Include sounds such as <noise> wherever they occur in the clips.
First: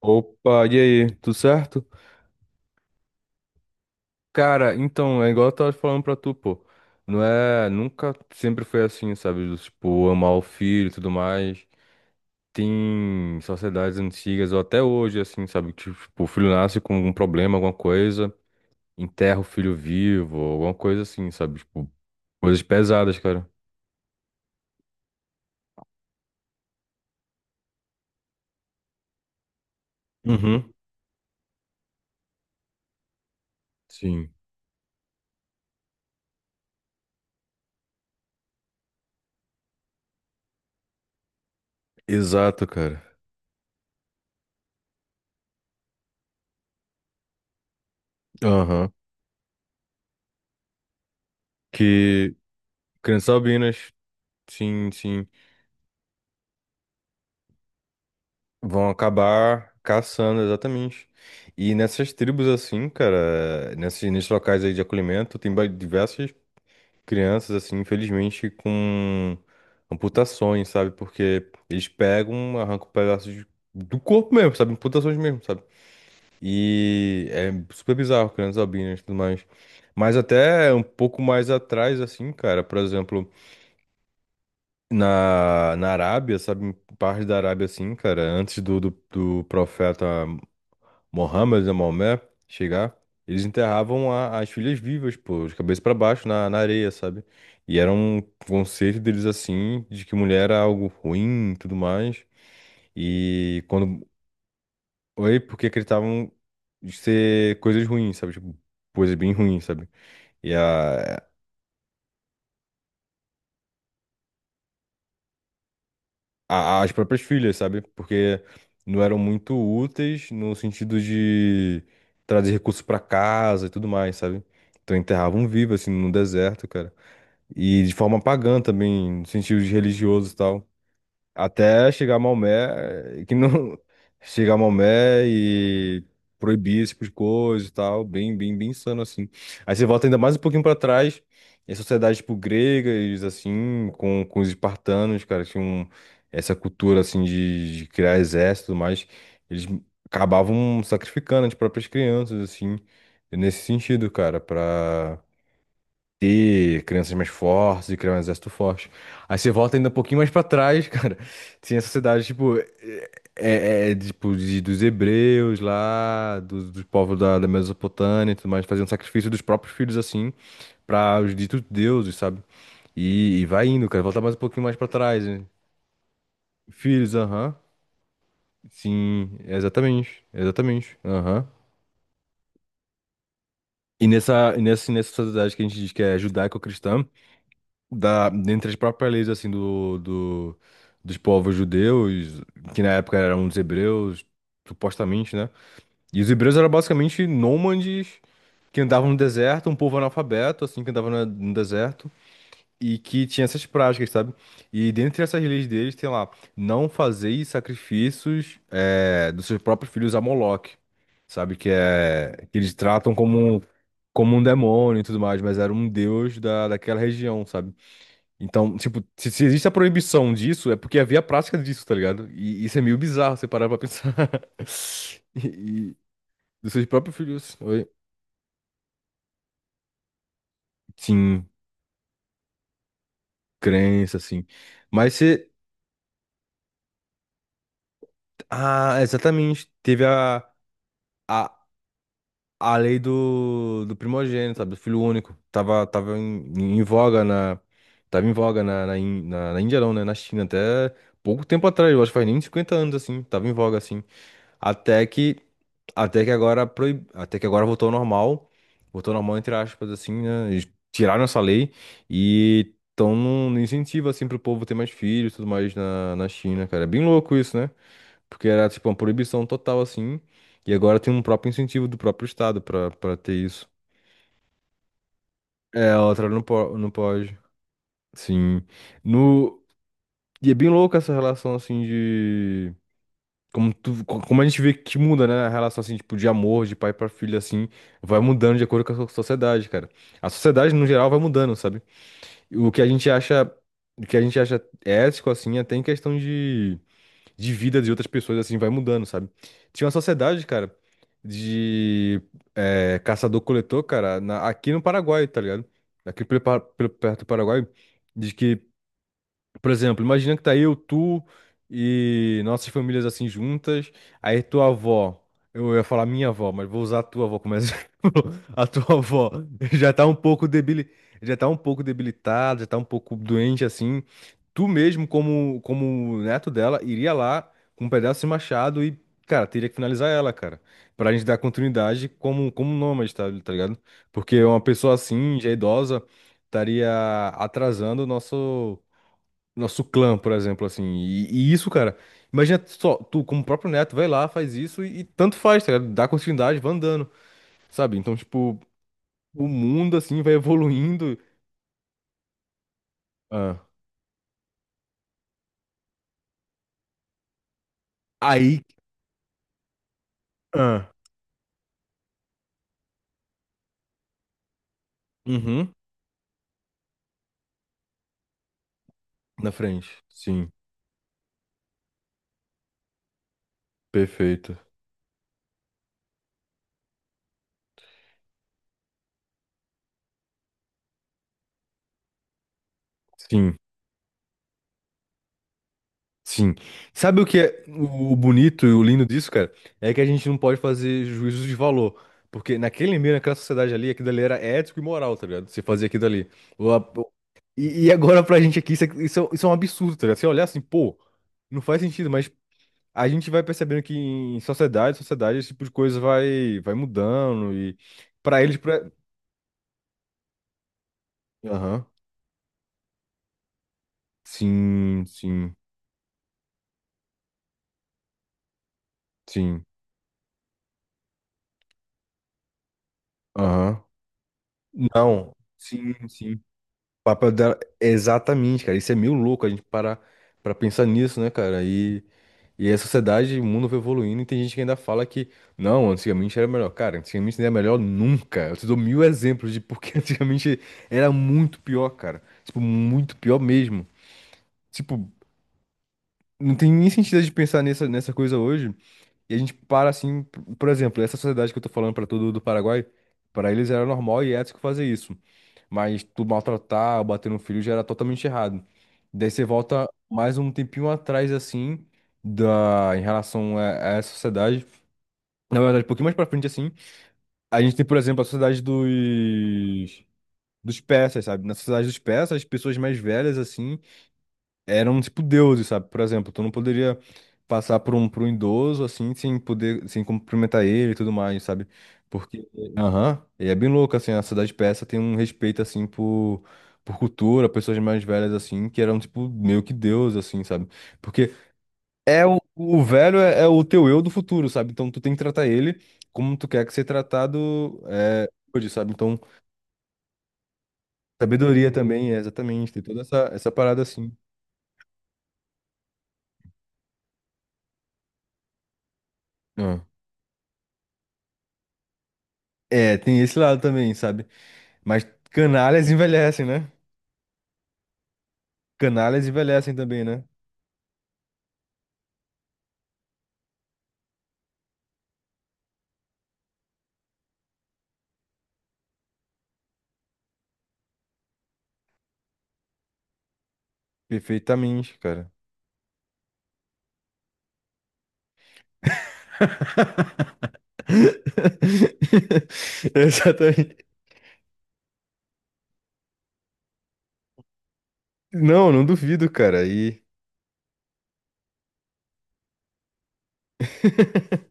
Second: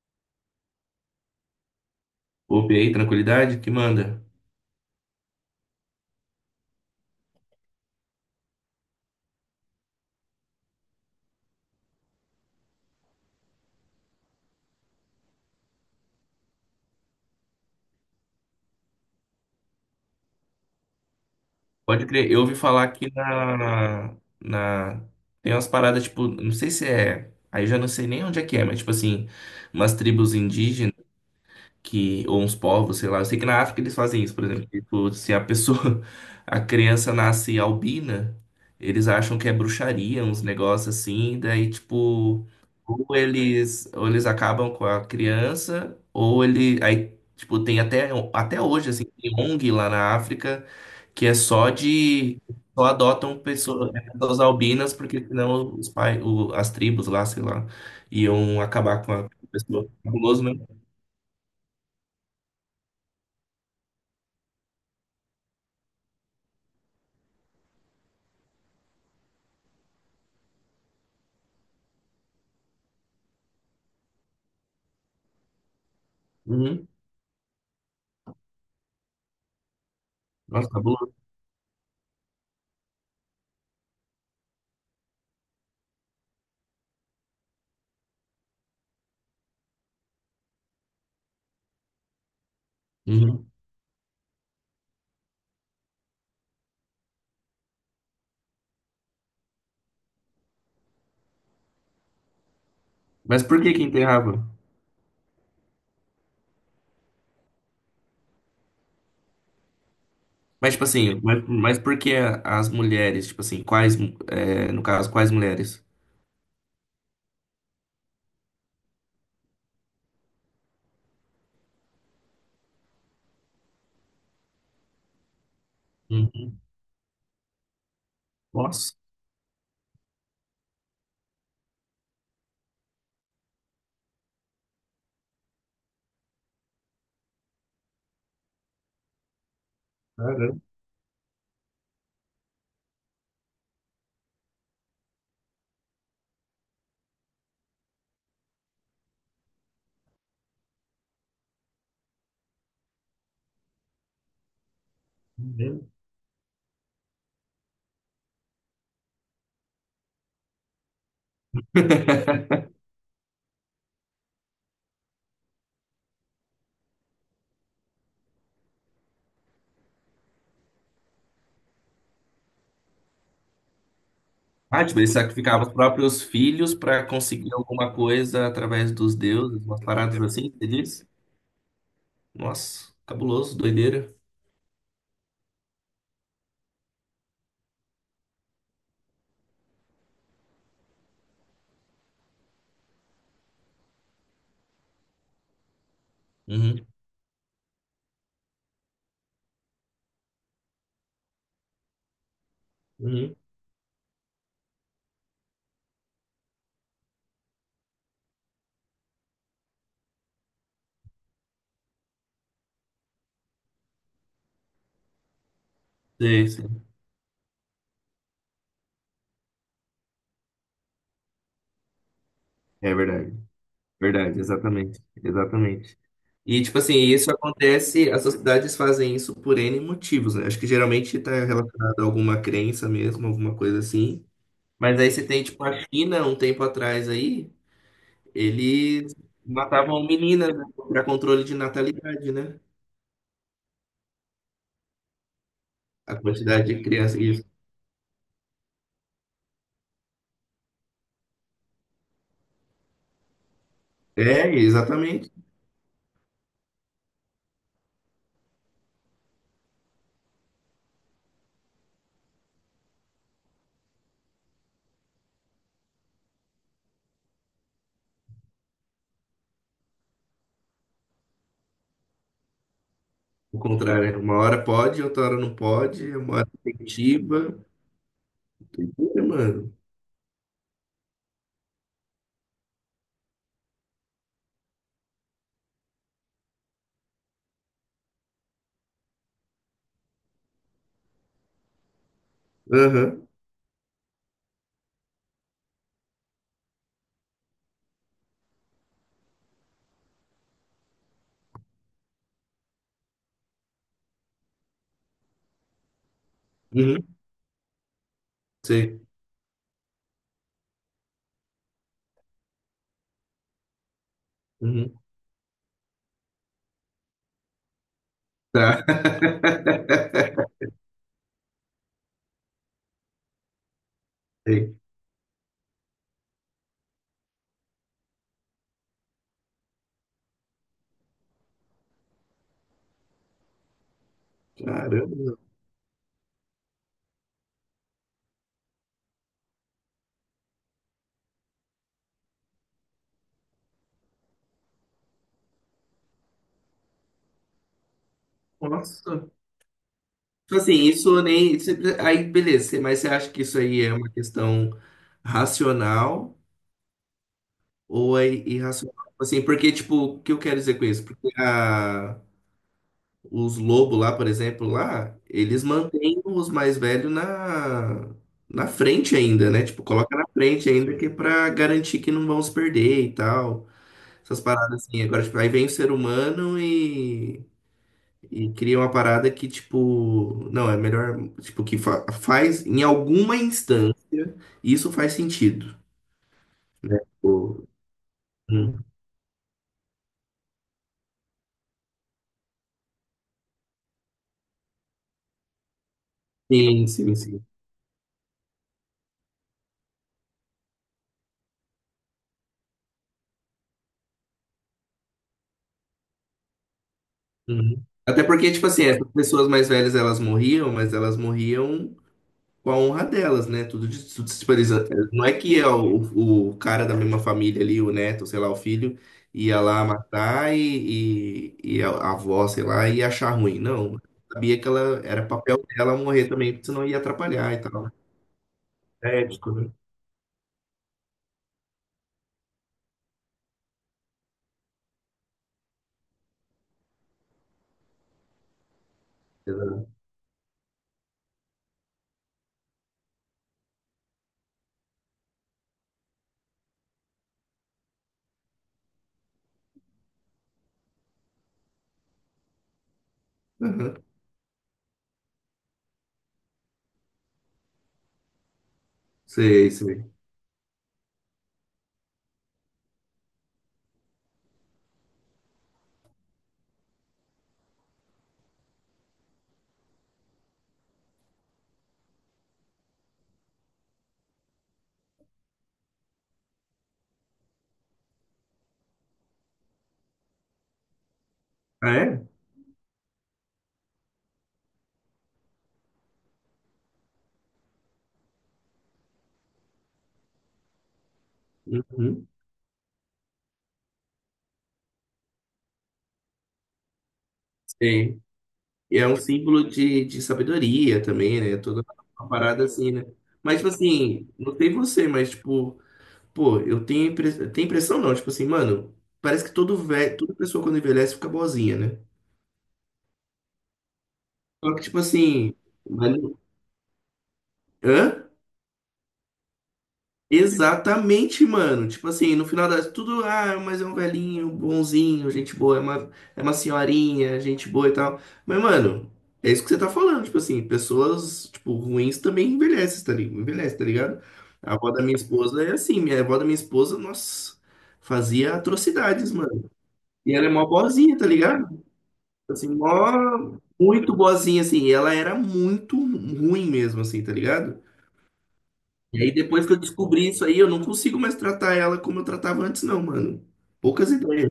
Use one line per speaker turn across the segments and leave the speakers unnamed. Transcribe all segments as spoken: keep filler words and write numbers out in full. Opa, e aí, tudo certo?
Opa, e aí, tranquilidade? Que manda?
Cara, então, é igual eu tava falando pra tu, pô. Não é, nunca sempre foi assim, sabe? Do tipo, amar o filho e tudo mais. Tem sociedades antigas, ou até hoje, assim, sabe? Que, tipo, o filho nasce com algum problema, alguma coisa, enterra o filho vivo, alguma coisa assim, sabe? Tipo,
Pode crer, eu ouvi
coisas
falar que
pesadas, cara.
na, na... Tem umas paradas, tipo, não sei se é... Aí eu já não sei nem onde é que é, mas, tipo assim, umas tribos
Uhum.
indígenas que ou uns povos, sei lá. Eu sei que na África eles fazem
Sim.
isso, por exemplo. Tipo, se a pessoa, <laughs> a criança nasce albina, eles acham que é bruxaria, uns negócios assim, daí tipo,
Exato, cara.
ou eles, ou eles acabam com a criança, ou ele, aí tipo, tem até até hoje
Aham.
assim, tem O N G lá na África que é só
Que
de Só
crianças
adotam pessoas,
albinas,
pessoas
sim,
albinas, porque
sim.
senão os pai, o- as tribos lá, sei lá, iam
Vão
acabar com a
acabar
pessoa.
caçando,
Cabuloso mesmo.
exatamente. E nessas tribos, assim, cara, nesses, nesses locais aí de acolhimento, tem ba- diversas crianças, assim, infelizmente, com amputações, sabe? Porque eles pegam, arrancam pedaços de- do corpo mesmo, sabe? Amputações mesmo, sabe?
Uhum.
E é super bizarro, crianças albinas e tudo mais. Mas
Nossa,
até um
cabuloso.
pouco mais atrás, assim, cara, por exemplo, na, na Arábia, sabe? Em parte da Arábia, assim, cara, antes do, do do profeta. Mohammed e Maomé chegar, eles
Uhum.
enterravam a- as filhas vivas, pô, de cabeça pra baixo na, na areia, sabe? E era um conceito deles assim, de que mulher era algo ruim e tudo mais.
Mas por
E
que que
quando.
enterrava?
Oi, porque acreditavam de ser coisas ruins, sabe? Tipo, coisas bem ruins, sabe? E
Mas, tipo
a,
assim, mas, mas por que as mulheres? Tipo assim, quais, é, no caso, quais mulheres?
a- as próprias filhas, sabe? Porque não eram muito úteis no sentido de trazer recursos pra casa e tudo mais, sabe? Então enterravam vivo, assim, no
Uhum.
deserto, cara. E de forma pagã
Nossa,
também, no sentido de religioso e tal. Até chegar a Maomé, eh, que não. <laughs> Chegar a Maomé e proibir esse tipo de coisa e tal. Bem, bem, bem insano, assim. Aí você volta ainda mais um
caramba.
pouquinho pra trás. E a sociedade, tipo, gregas, assim, com, com os espartanos, cara, tinham essa cultura, assim, de, de criar exército e tudo mais. Eles acabavam sacrificando tipo, as próprias crianças, assim, nesse sentido, cara, pra
Entendeu?
ter crianças mais fortes e criar um exército forte. Aí você volta ainda um pouquinho mais pra trás, <laughs> cara. Tinha essa cidade, tipo, é, é- é, tipo de- dos hebreus lá, dos, dos povos da, da Mesopotâmia e tudo mais, fazendo sacrifício dos próprios filhos, assim, pra os ditos deuses, sabe? E, e vai indo, cara. Volta mais um pouquinho mais
Ah,
pra
tipo, eles
trás, né?
sacrificavam os próprios filhos para
Filhos,
conseguir
aham.
alguma coisa através dos
Sim,
deuses, umas
exatamente.
paradas assim, você
Exatamente.
diz?
Aham.
Nossa, cabuloso,
E
doideira.
nessa, e nessa, nessa sociedade que a gente diz que é judaico-cristã. Da, dentre as próprias leis assim do, do- dos povos judeus, que na época eram os hebreus, supostamente, né? E os hebreus eram
Uhum.
basicamente nômades que andavam no deserto, um povo analfabeto, assim, que andava na- no deserto. E que
Uhum.
tinha essas práticas, sabe? E dentre essas leis deles tem lá, não fazeis sacrifícios eh, dos seus próprios filhos a Moloque, sabe? Que é que eles tratam como, como um demônio e tudo mais, mas era um deus
Sei,
da,
sei.
daquela região, sabe? Então, tipo, se, se existe a proibição disso, é porque havia a prática disso, tá ligado? E isso é
É
meio bizarro,
verdade,
você parar pra pensar.
verdade,
<laughs>
exatamente,
E, e
exatamente. E,
dos
tipo
seus
assim,
próprios
isso
filhos. Oi.
acontece, as sociedades fazem isso por N motivos, né? Acho que geralmente está
Sim,
relacionado a alguma crença mesmo, alguma coisa
crença,
assim.
assim.
Mas aí
Mas
você tem,
você.
tipo, a China, um tempo atrás aí,
Ah,
eles
exatamente.
matavam
Teve a,
meninas, né, para controle de
a,
natalidade, né?
a lei do, do primogênito, sabe? Do filho único. Tava,
A
tava em,
quantidade
em
de crianças.
voga
Isso.
na. Tava em voga na, na, Ín- na, na Índia, não, né? Na China, até pouco tempo atrás, eu acho que faz nem cinquenta anos, assim. Tava em voga, assim.
É,
Até
exatamente.
que, até que agora proib... até que agora voltou ao normal, voltou ao normal entre aspas assim, né? Eles tiraram essa lei e estão no incentivo assim pro povo ter mais filhos, e tudo mais na, na China, cara. É bem louco isso, né? Porque era tipo uma proibição total assim, e agora tem um próprio incentivo do próprio estado pra para ter
O
isso.
contrário, né? Uma hora pode, outra hora não
É, a
pode, é
outra
uma
não
hora
po- não pode.
incentiva.
Sim.
Doideira,
No...
mano.
E é bem louco essa relação assim de Como, tu, co- como a gente vê que muda, né? A relação, assim, tipo, de amor, de pai pra filho, assim, vai mudando de acordo com a so- sociedade, cara. A sociedade, no geral, vai mudando, sabe? E o que a gente
Aham.
acha, o que a gente acha ético, assim, é até em questão de, de vida de outras pessoas, assim, vai mudando, sabe? Tinha uma sociedade, cara, de eh, caçador-coletor, cara, na- aqui no Paraguai, tá ligado? Aqui pelo, Pa- pelo-
Uhum.
perto do Paraguai, de que
Sei.
por exemplo, imagina que tá eu, tu e nossas famílias assim juntas. Aí tua
Uhum.
avó, eu ia falar minha avó, mas vou usar a tua avó como exemplo. <laughs> A
Tá.
tua avó já tá um pouco
<laughs>
debili... já tá um pouco debilitada, já tá um pouco doente assim. Tu
Sei.
mesmo, como, como neto dela, iria lá com um pedaço de machado e, cara, teria que finalizar ela, cara. Pra gente dar continuidade como, como nômade, tá, tá ligado? Porque uma pessoa
Caramba.
assim, já idosa, estaria atrasando o nosso. Nosso clã, por exemplo, assim. E, e isso, cara, imagina só, tu, como próprio neto, vai lá, faz isso e, e tanto faz, tá ligado? Dá continuidade, vai andando, sabe? Então, tipo,
Nossa.
o mundo, assim, vai
Tipo assim,
evoluindo.
isso nem. Isso- aí, beleza, você- mas você acha que isso
Ah.
aí é uma questão racional ou é
Aí.
irracional? Tipo assim, porque, tipo, o que eu quero dizer com
Ah.
isso? Porque a- os lobos lá, por exemplo, lá, eles
Uhum.
mantêm os mais velhos na, na frente ainda,
Na
né? Tipo,
frente.
coloca na
Sim,
frente ainda que é pra garantir que não vão se perder e tal. Essas
perfeito.
paradas assim. Agora, tipo, aí vem o ser humano e cria uma parada que, tipo, não, é melhor, tipo, que fa- faz em alguma
Sim.
instância, isso faz sentido,
Sim.
né?
Sabe o que é
Tipo,
o bonito e o
hum,
lindo disso, cara? É que a gente não pode fazer juízos de valor. Porque naquele meio, naquela sociedade ali, aquilo ali era ético e moral, tá ligado? Você fazia aquilo ali. O- a-
sim,
o-
sim, sim.
E, e agora pra gente aqui, isso é, isso é isso é um absurdo, tá ligado? Você olhar assim, pô, não faz sentido, mas a gente vai percebendo que em sociedade, sociedade, esse tipo de coisa vai, vai mudando e
Uhum. Até
pra
porque,
eles...
tipo
Pra...
assim, essas pessoas mais velhas, elas morriam, mas elas
Aham.
morriam com a honra delas, né? Tudo de tudo se parisa-
Sim,
não é
sim,
que é o, o cara da mesma família ali, o neto, sei lá, o filho, ia
sim.
lá matar e, e, e a a avó, sei lá, ia achar ruim.
Aham.
Não. Sabia que ela era
Não.
papel
Sim,
dela morrer
sim.
também,
O
porque senão ia
papel
atrapalhar e
dela,
tal.
exatamente, cara. Isso é meio
É
louco a
ético,
gente
né?
parar pra pensar nisso, né, cara? E, e a sociedade, o mundo vai evoluindo e tem gente que ainda fala que, não, antigamente era melhor. Cara, antigamente não era melhor nunca. Eu te dou mil exemplos de
Exato.
porque <laughs> antigamente era muito pior, cara. Tipo, muito pior mesmo. Tipo, não tem nem sentido de pensar nessa, nessa coisa hoje. E a gente para assim, por exemplo, essa sociedade que eu tô falando pra todo do Paraguai, pra eles era
Aham.
normal e é ético fazer isso. Mas tu maltratar, bater no filho já era totalmente errado. Daí você
Sei,
volta
sei.
mais um tempinho atrás, assim, da, em relação a, a essa sociedade. Na verdade, um pouquinho mais pra frente, assim, a gente tem, por exemplo, a sociedade dos, dos persas, sabe? Na sociedade dos persas, as pessoas mais velhas, assim, eram tipo deuses, sabe? Por exemplo, tu não poderia passar por um, por um idoso assim sem poder, sem cumprimentar ele e tudo mais, sabe?
Ah, é?
Porque, aham, e é bem louco assim, a cidade persa tem um respeito assim por por cultura, pessoas mais velhas assim, que eram tipo meio que deus assim, sabe? Porque é
Uhum.
o, o velho é, é o teu eu do futuro, sabe? Então tu tem que tratar ele como tu quer que ser tratado
Sei.
é, hoje, sabe?
E é um
Então,
símbolo de, de sabedoria também, né?
sabedoria
Toda
também é
uma parada
exatamente, tem
assim,
toda
né?
essa essa
Mas, tipo
parada assim.
assim, não sei você, mas, tipo. Pô, eu tenho, impre... tenho impressão não, tipo assim, mano, parece que todo
Ah.
velho, toda pessoa quando envelhece fica boazinha, né?
É, tem esse lado também, sabe?
Só que, tipo
Mas
assim,
canalhas
mas não-
envelhecem, né?
hã?
Canalhas envelhecem também, né?
Exatamente, mano. Tipo assim, no final das tudo, ah, mas é um velhinho, bonzinho, gente boa, é uma, é uma senhorinha, gente boa e tal. Mas, mano, é isso que você tá falando, tipo assim, pessoas, tipo, ruins também envelhecem, tá ligado? Envelhece, tá ligado? A avó
Perfeitamente,
da minha
cara.
esposa é assim, minha avó da minha esposa, nossa, fazia atrocidades, mano. E ela é mó boazinha, tá ligado? Assim,
<laughs>
mó,
Exatamente.
muito boazinha, assim. Ela era muito ruim mesmo, assim, tá ligado?
Não, não
E
duvido,
aí, depois
cara.
que eu
E
descobri isso aí, eu não consigo mais tratar ela como eu tratava antes, não, mano. Poucas ideias.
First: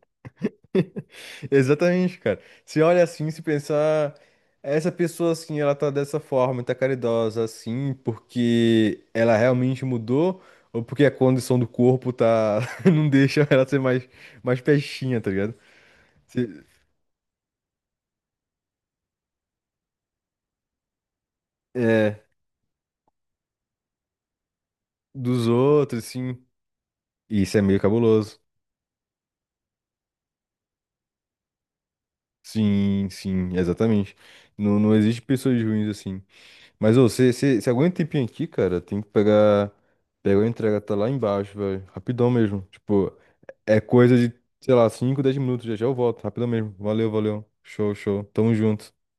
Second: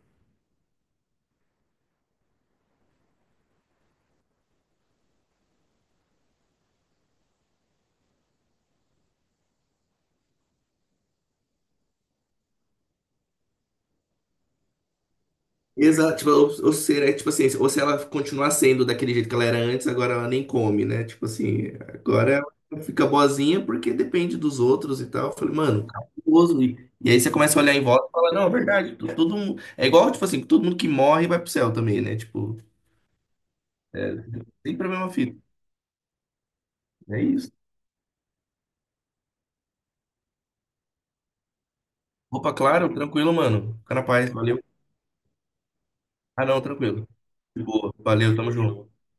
exatamente, cara. Se olha assim, se pensar, essa pessoa assim, ela tá dessa forma, tá caridosa assim, porque ela realmente mudou ou porque a condição do corpo tá <laughs> não deixa ela ser mais mais peixinha, tá ligado?
Exato, tipo, ou,
Se-
ou será, tipo assim, ou se ela continuar sendo daquele jeito que ela era antes, agora ela nem come, né? Tipo assim,
É,
agora ela fica boazinha porque depende dos outros e tal. Eu
dos
falei, mano,
outros, sim.
cabuloso. E, e aí você
Isso
começa a
é
olhar
meio
em volta e fala,
cabuloso.
não, é verdade, to- todo mundo. É igual, tipo assim, todo mundo que morre vai pro céu também, né? Tipo,
Sim, sim, exatamente.
é
Não,
sempre a
não
mesma
existe
fita.
pessoas ruins assim. Mas ô,
É
você
isso.
você- aguenta um tempinho aqui, cara, tem que pegar, pegar a entrega, tá lá embaixo, velho. Rapidão
Opa,
mesmo.
claro,
Tipo,
tranquilo, mano.
é
Fica na
coisa
paz,
de,
valeu.
sei lá, cinco dez minutos, já já eu volto.
Ah,
Rapidão
não,
mesmo.
tranquilo.
Valeu, valeu.
De boa,
Show, show.
valeu, tamo
Tamo
junto.
junto.